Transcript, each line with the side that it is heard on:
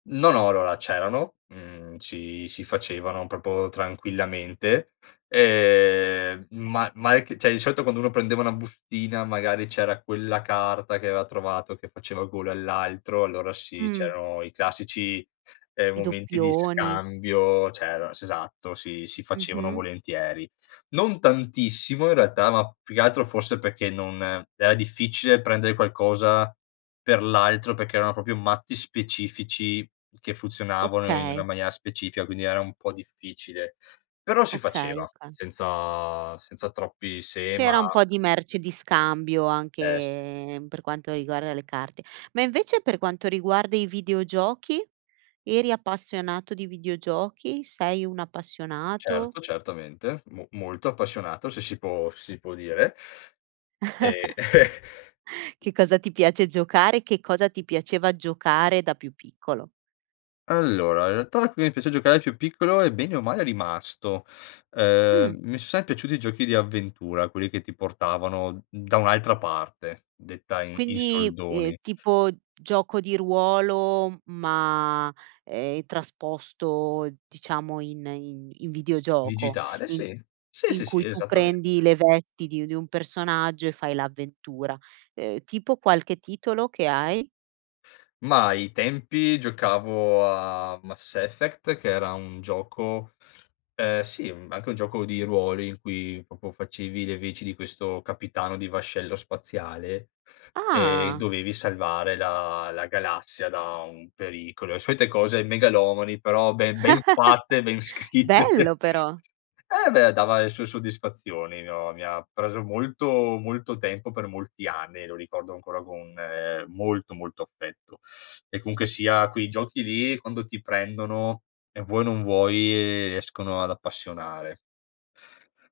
left: No, no, allora c'erano, mhmm, si si facevano proprio tranquillamente, ehm, ma ma [unintelligible] cioè, di solito quando uno prendeva una bustina magari c'era quella carta che aveva trovato che faceva gola all'altro, allora sì,
right: Mh.
left: c'erano i classici, ehm,
right: I
left: momenti di
right: doppioni.
left: scambio, cioè er esatto, sì, si facevano
right: Mh-mh.
left: volentieri. Non tantissimo in realtà, ma più che altro forse perché non era difficile prendere qualcosa per l'altro, perché erano proprio mazzi specifici, che funzionavano in una
right: Okay.
left: maniera specifica, quindi era un po' difficile. Però si
right: Okay,
left: faceva
right: oka
left: senza senza troppi se, ma
right: C'era un po' di merce di scambio,
left: Eh s
right: anche per quanto riguarda le carte. Ma invece per quanto riguarda i videogiochi, eri appassionato di videogiochi? Sei un appassionato?
left: Certo, certamente, mo molto appassionato se si può se si può dire, ehm
right: Che cosa ti piace giocare? Che cosa ti piaceva giocare da più piccolo?
left: Allora, in realtà qui mi piace giocare più piccolo e, bene o male, è rimasto,
right: Mh.
left: ehm, mi son sempre piaciuti i giochi di avventura, quelli che ti portavano da un'altra parte, detta in in
right: Quindi, ehm,
left: soldoni.
right: tipo gioco di ruolo, ma, ehm, trasposto diciamo in in in videogioco,
left: Digitale,
right: in
left: sì, sì, sì,
right: in
left: sì,
right: cui tu
left: esattamente.
right: prendi le vesti di di un personaggio e fai l'avventura, ehm, tipo qualche titolo che hai?
left: Mah, ai tempi giocavo a Mass Effect che era un gioco ehm, sì, anche un gioco di ruolo in cui proprio facevi le veci di questo capitano di vascello spaziale, ehm,
right: Ah!
left: dovevi salvare la la galassia da un pericolo. E solite cose megalomani però ben ben fatte, ben scritte.
right: Bello però!
left: Eh beh, dava le sue soddisfazioni. Mi ho mi ha preso molto molto tempo, per molti anni, lo ricordo ancora con, ehm, molto, molto affetto. E comunque sia quei giochi lì, quando ti prendono e vuoi o non vuoi, riescono ad appassionare.